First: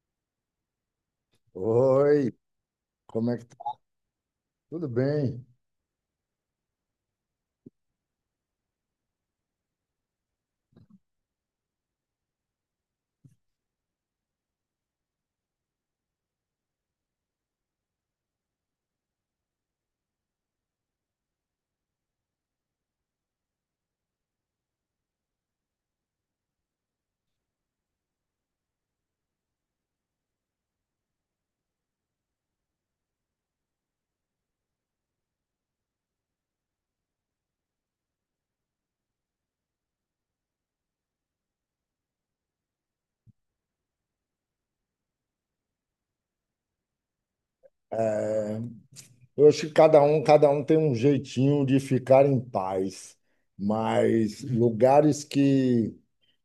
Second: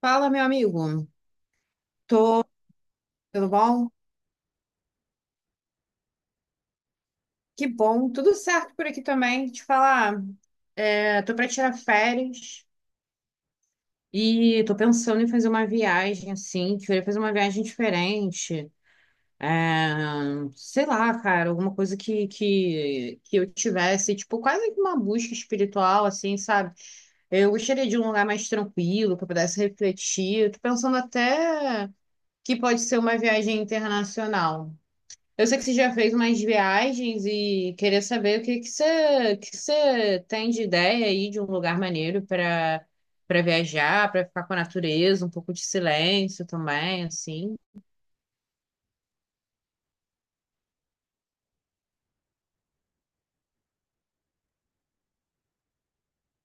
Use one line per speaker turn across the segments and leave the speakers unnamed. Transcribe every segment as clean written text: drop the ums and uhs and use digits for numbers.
Fala, meu amigo.
Oi, como é que
Tudo
tá?
bom?
Tudo bem?
Que bom. Tudo certo por aqui também. Te falar, tô para tirar férias e tô pensando em fazer uma viagem assim. Queria fazer uma viagem diferente. É, sei lá, cara, alguma coisa que eu tivesse, tipo, quase que uma busca espiritual, assim, sabe? Eu gostaria de um lugar mais tranquilo, que eu pudesse refletir. Eu tô pensando até que pode ser uma viagem internacional. Eu sei que você já fez umas viagens e queria saber o que você tem de ideia aí de um lugar maneiro para viajar, para ficar com a natureza, um pouco de silêncio também, assim.
É, eu acho que cada um tem um jeitinho de ficar em paz, mas lugares que,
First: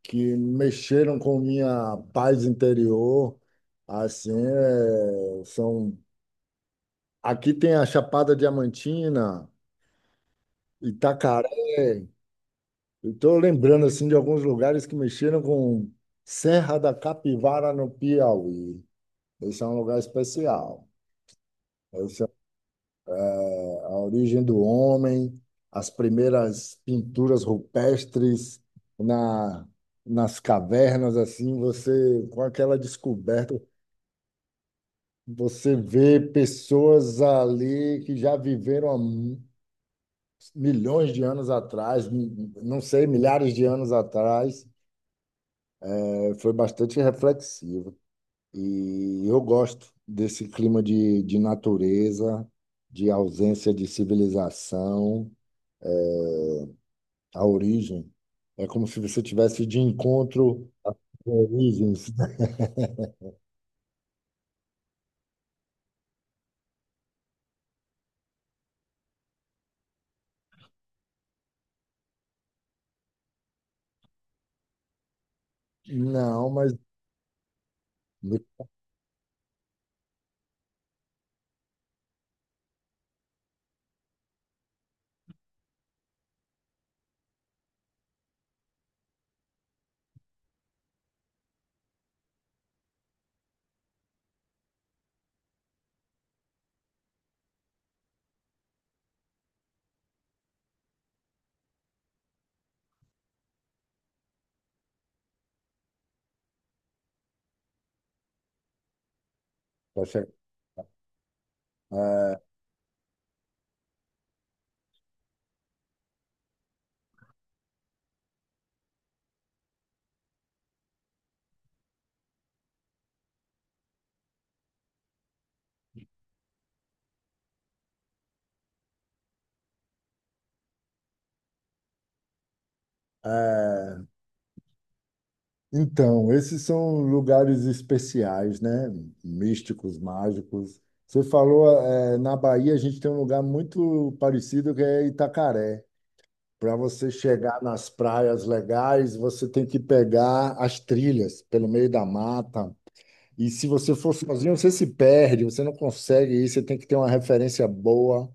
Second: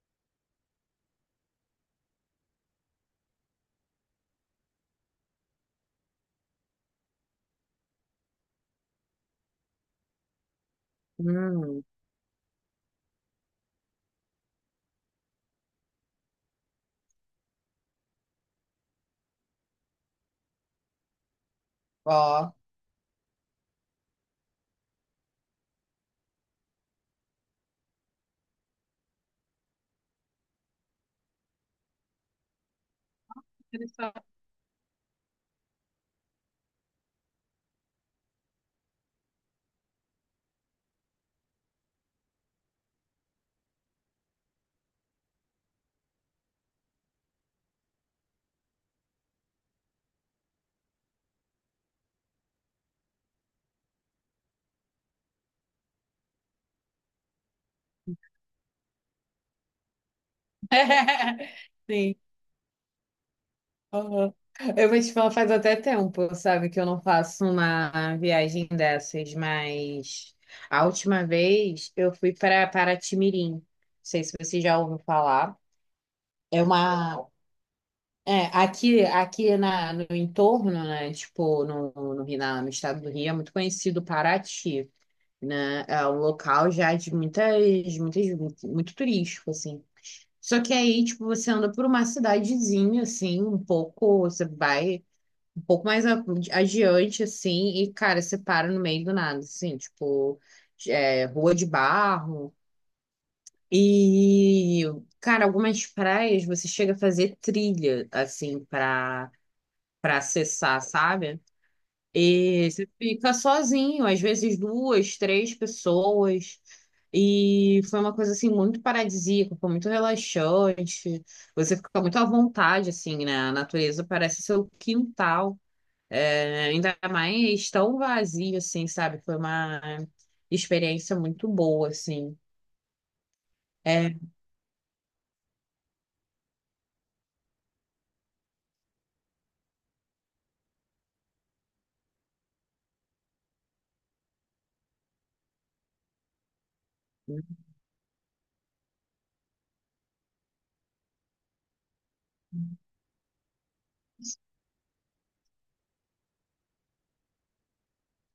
que mexeram com minha paz interior, assim, são... Aqui tem a Chapada Diamantina, Itacaré,
Hum,
estou lembrando, assim, de alguns lugares que mexeram com Serra da Capivara, no Piauí. Esse é um lugar especial.
ó.
A origem do homem, as primeiras pinturas rupestres na, nas cavernas, assim, você, com aquela descoberta,
Interessante.
você vê pessoas ali que já viveram milhões de anos atrás, não sei, milhares de anos atrás. É, foi bastante reflexivo. E eu gosto desse clima de natureza, de ausência de civilização. A origem. É como se você tivesse de encontro com origens.
Sim. Aham. Eu vou te falar, faz até tempo, sabe, que eu não faço uma viagem dessas, mas a última vez eu fui para Paraty Mirim. Não sei se você já ouviu falar.
Não,
É
mas.
uma, É, aqui no entorno, né, tipo, no estado do Rio, é muito conhecido Paraty, né, é um local já de muito turístico, assim. Só que aí, tipo, você anda por uma cidadezinha, assim, um pouco, você vai um pouco mais adiante, assim, e, cara, você para no meio do nada, assim, tipo, é, rua de barro, e, cara, algumas praias você chega a fazer trilha, assim, pra
Tá
para
certo.
acessar, sabe?
É,
E você fica sozinho, às vezes duas, três pessoas. E foi uma coisa assim muito paradisíaca, foi muito relaxante. Você fica muito à vontade assim, né? A natureza parece seu quintal. É, ainda mais tão vazio assim, sabe? Foi uma experiência muito boa assim.
é,
É,
Então, esses são lugares especiais, né? Místicos, mágicos. Você falou, é, na Bahia a gente tem um lugar muito parecido que é Itacaré. Para você chegar nas praias legais, você tem que pegar as trilhas pelo meio da mata. E se você for sozinho, você se perde, você não consegue ir, você tem que ter uma referência boa.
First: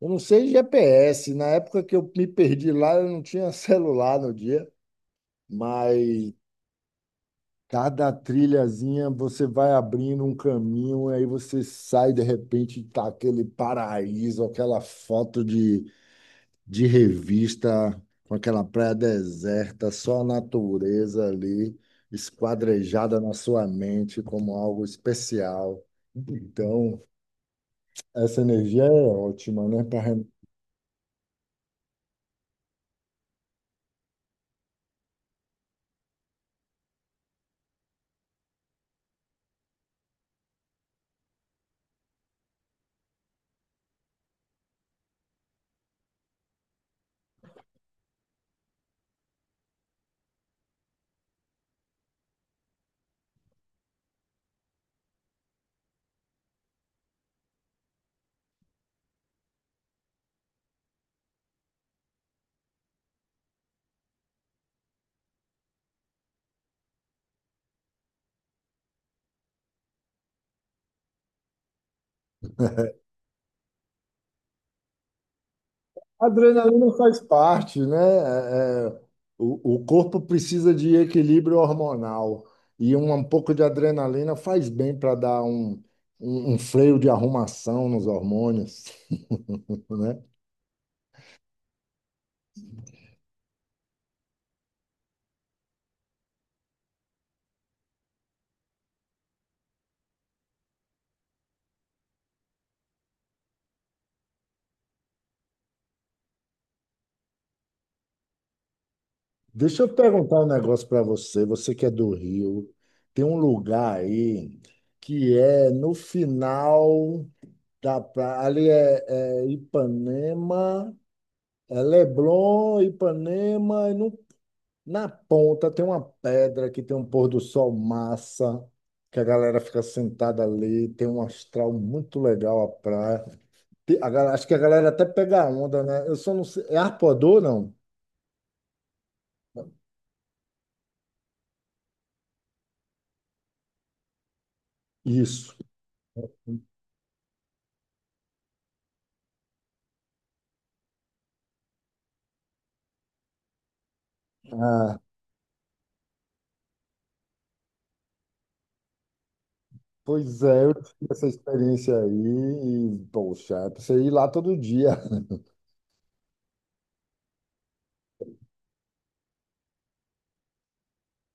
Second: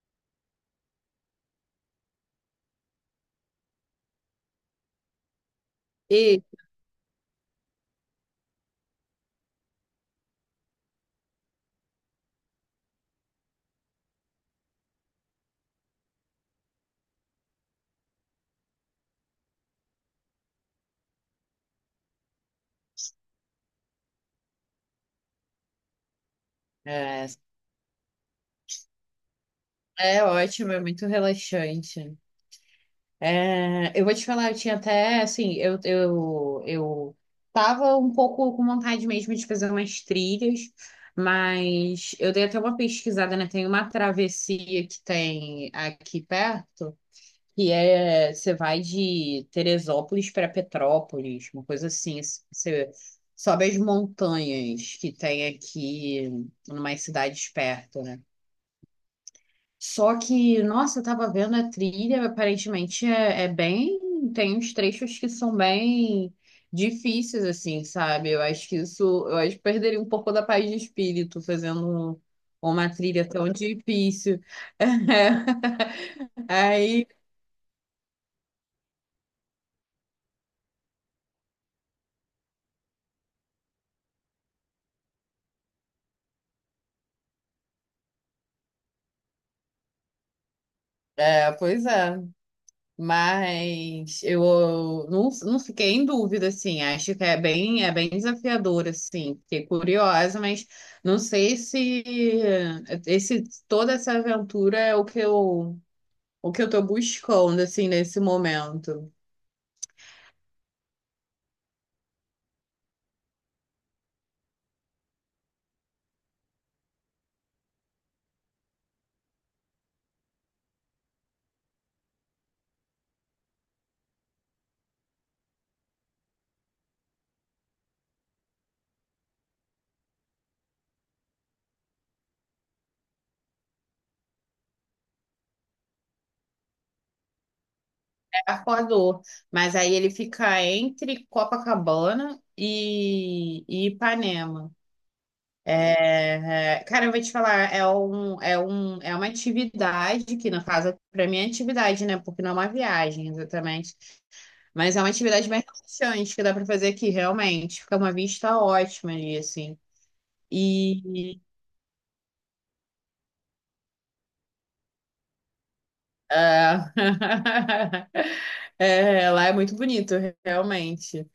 Eu não sei GPS, na época que eu me perdi lá, eu não tinha celular no dia, mas
e
cada trilhazinha você vai abrindo um caminho, aí você sai de repente e tá aquele paraíso, aquela foto de revista, com aquela praia deserta, só a natureza ali esquadrejada na sua mente como algo especial. Então,
é,
essa energia é ótima, né?
é ótimo, é muito relaxante. É, eu vou te falar, eu tinha até, assim, eu tava um pouco com vontade mesmo de fazer umas trilhas, mas eu dei até uma pesquisada, né? Tem uma travessia que tem aqui perto, que é, você vai de Teresópolis para Petrópolis, uma coisa você sobe as montanhas que tem aqui, em umas cidades perto, né? Só que, nossa, eu tava vendo a trilha, aparentemente é bem. Tem uns trechos que são bem difíceis, assim, sabe? Eu acho que isso. Eu acho que perderia um pouco da paz de espírito fazendo uma trilha tão difícil.
A adrenalina
Aí,
faz parte, né? O corpo precisa de equilíbrio hormonal e um pouco de adrenalina faz bem para dar um freio de arrumação nos hormônios, né?
é, pois é. Mas eu não fiquei em dúvida, assim. Acho que é bem desafiador, assim. Fiquei curiosa, mas não sei se esse, toda essa aventura é o que o que eu tô buscando, assim, nesse momento.
Deixa eu perguntar um negócio para você. Você que é do Rio, tem um lugar aí que é no final da praia. Ali é Ipanema, é Leblon, Ipanema, e no, na ponta tem uma pedra que tem um pôr do sol massa, que a galera fica sentada ali, tem um astral muito legal a praia. Acho que a galera até pega a onda, né? Eu só não sei. É Arpoador, não?
É Arpoador. Mas aí ele fica entre Copacabana e Ipanema.
Isso.
Cara, eu vou te falar, é uma atividade que, no caso, para mim é atividade, né? Porque não é uma viagem, exatamente. Mas é uma atividade bem relaxante que dá para fazer aqui, realmente. Fica uma vista ótima ali, assim.
Pois é, eu tive essa
E
experiência aí e, poxa, você ir lá todo dia.
ah, é, lá é muito bonito, realmente.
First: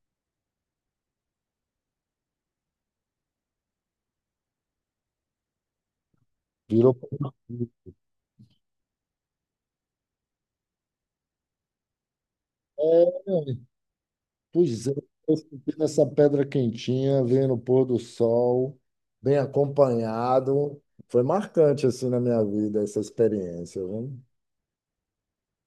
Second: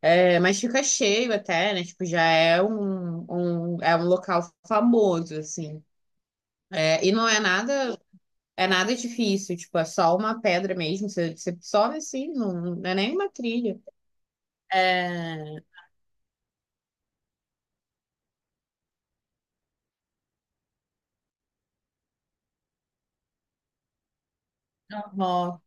É, mas fica cheio até, né? Tipo, já é é um local famoso, assim.
Virou.
É, e não é nada. É nada difícil, tipo, é só uma pedra mesmo. Você sobe assim, não é nem
É,
uma trilha.
pois é, eu
É...
fiquei nessa pedra quentinha, vendo o pôr do sol, bem acompanhado. Foi marcante, assim, na minha vida, essa experiência, viu?
normal.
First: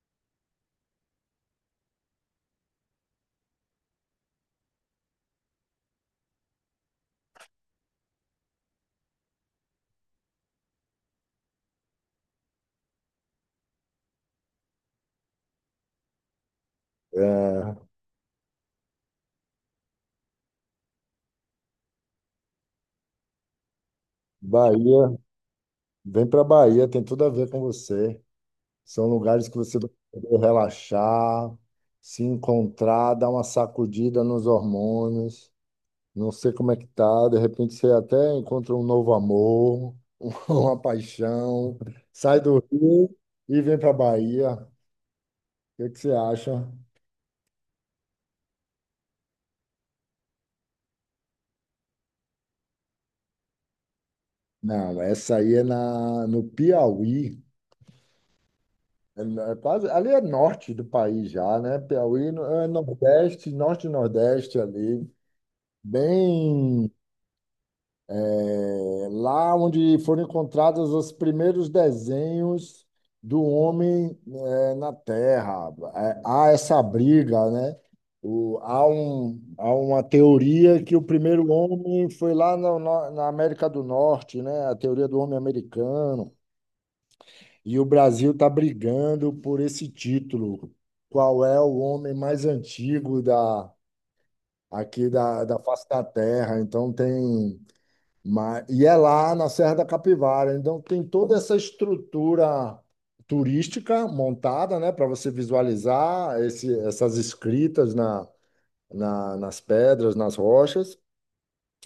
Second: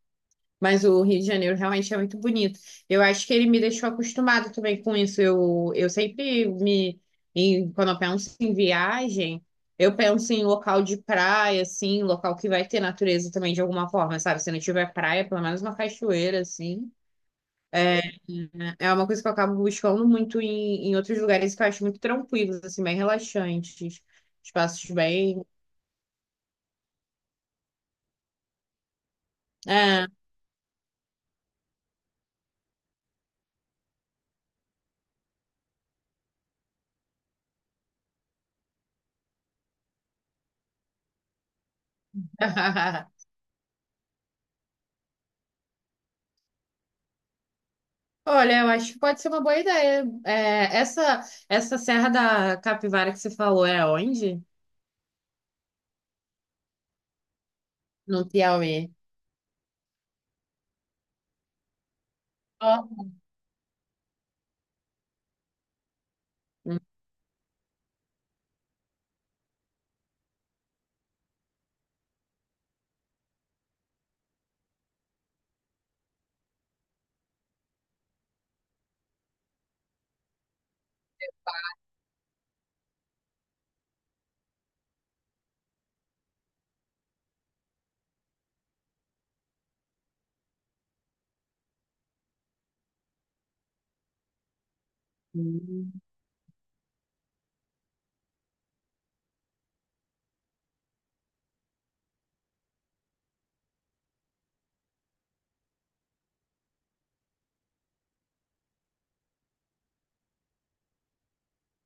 Mas o Rio de Janeiro realmente é muito bonito. Eu acho que ele me deixou acostumado também com isso. Eu sempre me. Em- quando eu penso em viagem, eu penso em local de praia, assim, local que vai ter natureza também de alguma forma, sabe? Se não tiver praia, pelo menos uma cachoeira, assim.
É,
É, é uma coisa que eu acabo buscando muito em outros lugares que eu acho muito tranquilos, assim, bem relaxantes. Espaços
Bahia,
bem.
vem para Bahia, tem tudo a ver com você. São lugares que você vai
É.
poder relaxar, se encontrar, dar uma sacudida nos hormônios. Não sei como é que tá, de repente você até encontra um novo amor, uma paixão, sai do Rio e vem para Bahia. O que que você acha?
Olha, eu acho que pode ser uma boa ideia. Essa Serra da Capivara que você falou é onde?
Não, essa aí é no Piauí.
No Piauí.
É, é quase, ali é norte do país já, né? Piauí no- é
Ó.
Nordeste, Norte e Nordeste ali. Bem. É lá onde foram encontrados os primeiros desenhos do homem é, na Terra. É, há essa briga, né? Há uma teoria que o primeiro homem foi lá na América do Norte, né? A teoria do homem americano. E o Brasil está brigando por esse título. Qual é o homem mais antigo aqui da face
Uhum.
da Terra? Então tem mas, e é lá na Serra da Capivara. Então, tem toda essa estrutura turística montada, né, para você visualizar esse, essas escritas nas pedras, nas rochas,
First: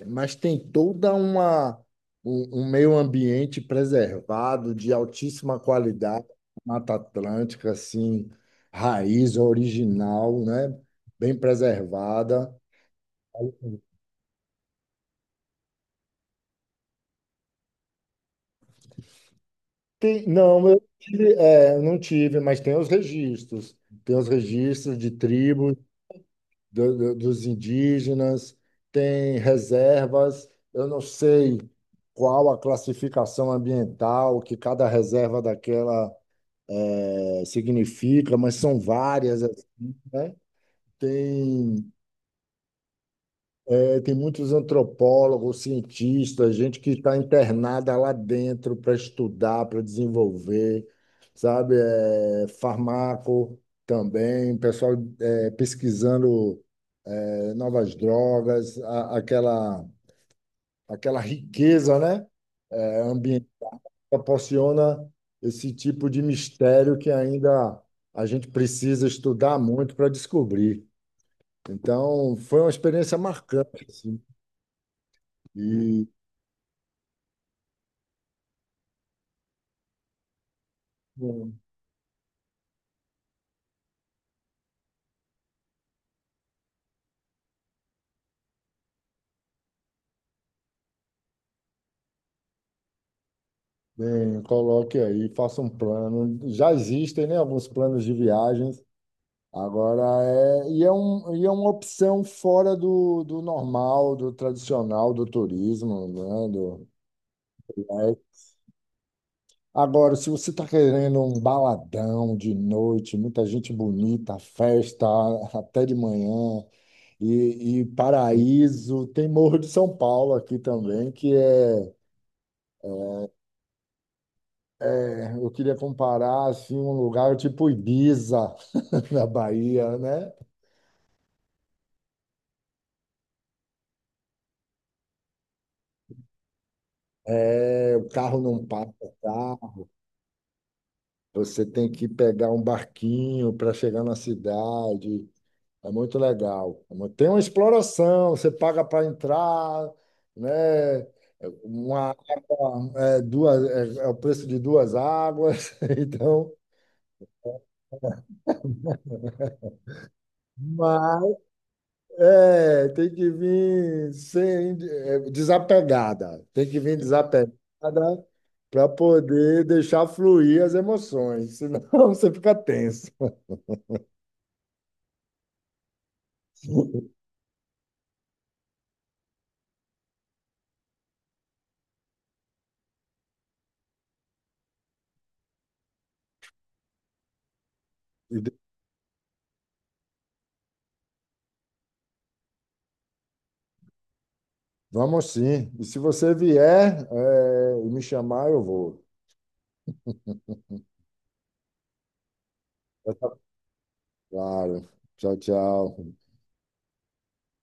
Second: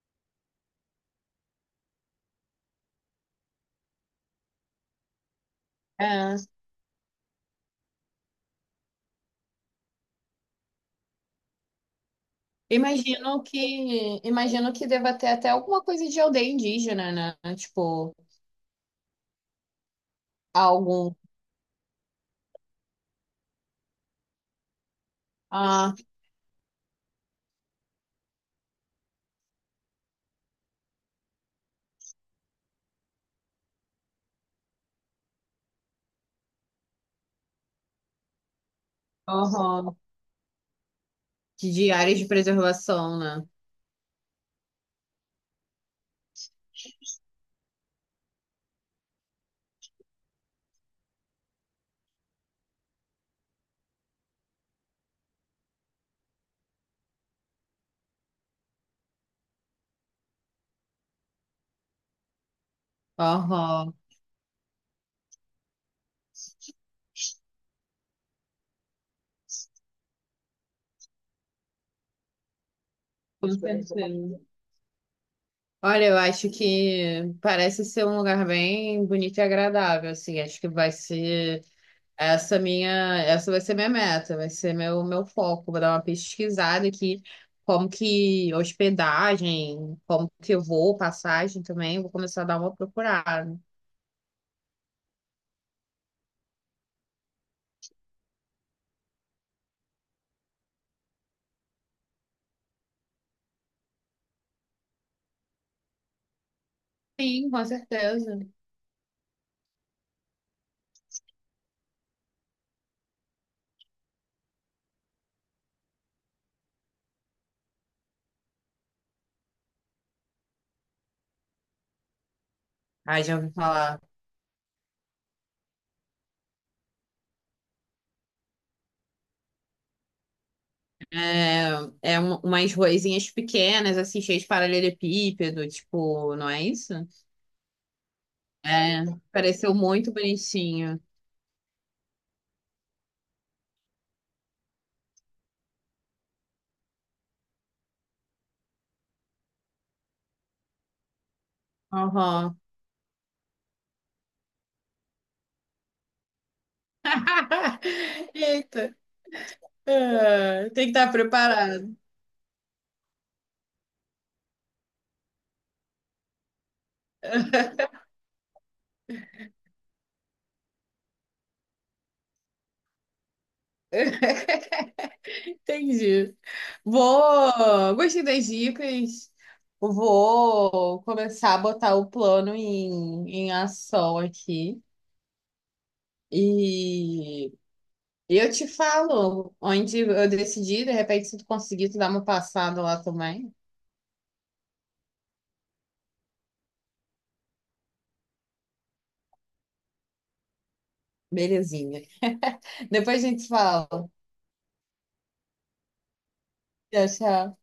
mas tem toda uma, um meio ambiente preservado, de altíssima qualidade,
É.
Mata Atlântica, assim, raiz original, né, bem preservada.
Imagino que, imagino que deva ter até alguma coisa de aldeia indígena, né? Tipo,
Não,
algum.
é, não tive, mas tem os registros. Tem os registros de tribos,
Ah,
dos indígenas, tem reservas. Eu não sei qual a classificação ambiental que cada reserva daquela significa, mas são várias, assim,
aham.
né? Tem
De áreas de preservação, né?
Tem muitos antropólogos, cientistas, gente que está internada lá dentro para estudar, para desenvolver, sabe? É, farmaco também, pessoal é, pesquisando é, novas drogas, aquela riqueza, né? É, ambiente
Aham,
proporciona esse tipo de mistério que ainda a gente precisa estudar muito para descobrir. Então, foi uma experiência
com é
marcante, assim.
certeza.
E
Olha, eu acho que parece ser um lugar bem bonito e agradável, assim. Acho que vai ser essa minha, essa vai ser minha meta, vai ser meu foco. Vou dar uma pesquisada aqui, como que hospedagem, como que eu vou, passagem também. Vou começar a dar uma procurada.
bem, coloque aí, faça um plano. Já existem, né, alguns planos de viagens. Agora e é uma opção fora do normal, do tradicional, do turismo, né?
Sim, com
É.
certeza.
Agora, se você está querendo um baladão de noite, muita gente bonita, festa até de manhã, e paraíso, tem Morro de São Paulo aqui também, que é,
Ah, já ouvi falar.
é, eu queria comparar assim, um lugar tipo Ibiza, na Bahia, né?
É, umas ruazinhas pequenas, assim, cheias de paralelepípedo, tipo, não é isso?
É, o carro não passa,
É,
tá?
pareceu muito bonitinho.
Você tem que pegar um barquinho para chegar na cidade. É muito legal. Tem uma exploração, você paga para entrar, né? É uma
Aham.
água, é, duas, é, é o preço de duas águas. Então,
Eita. Ah, tem que estar
mas
preparado.
é, tem que vir sem, é, desapegada. Tem que vir desapegada para poder deixar fluir as emoções, senão você fica tenso.
Entendi. Vou. Gostei das dicas. Vou começar a botar o plano em ação aqui. E
E
eu te falo onde eu decidi. De repente, se tu conseguir, tu dá uma passada lá também.
vamos sim. E se você vier, me chamar, eu vou.
Belezinha. Depois a
Tá.
gente fala.
Claro. Tchau, tchau.
Tchau, tchau.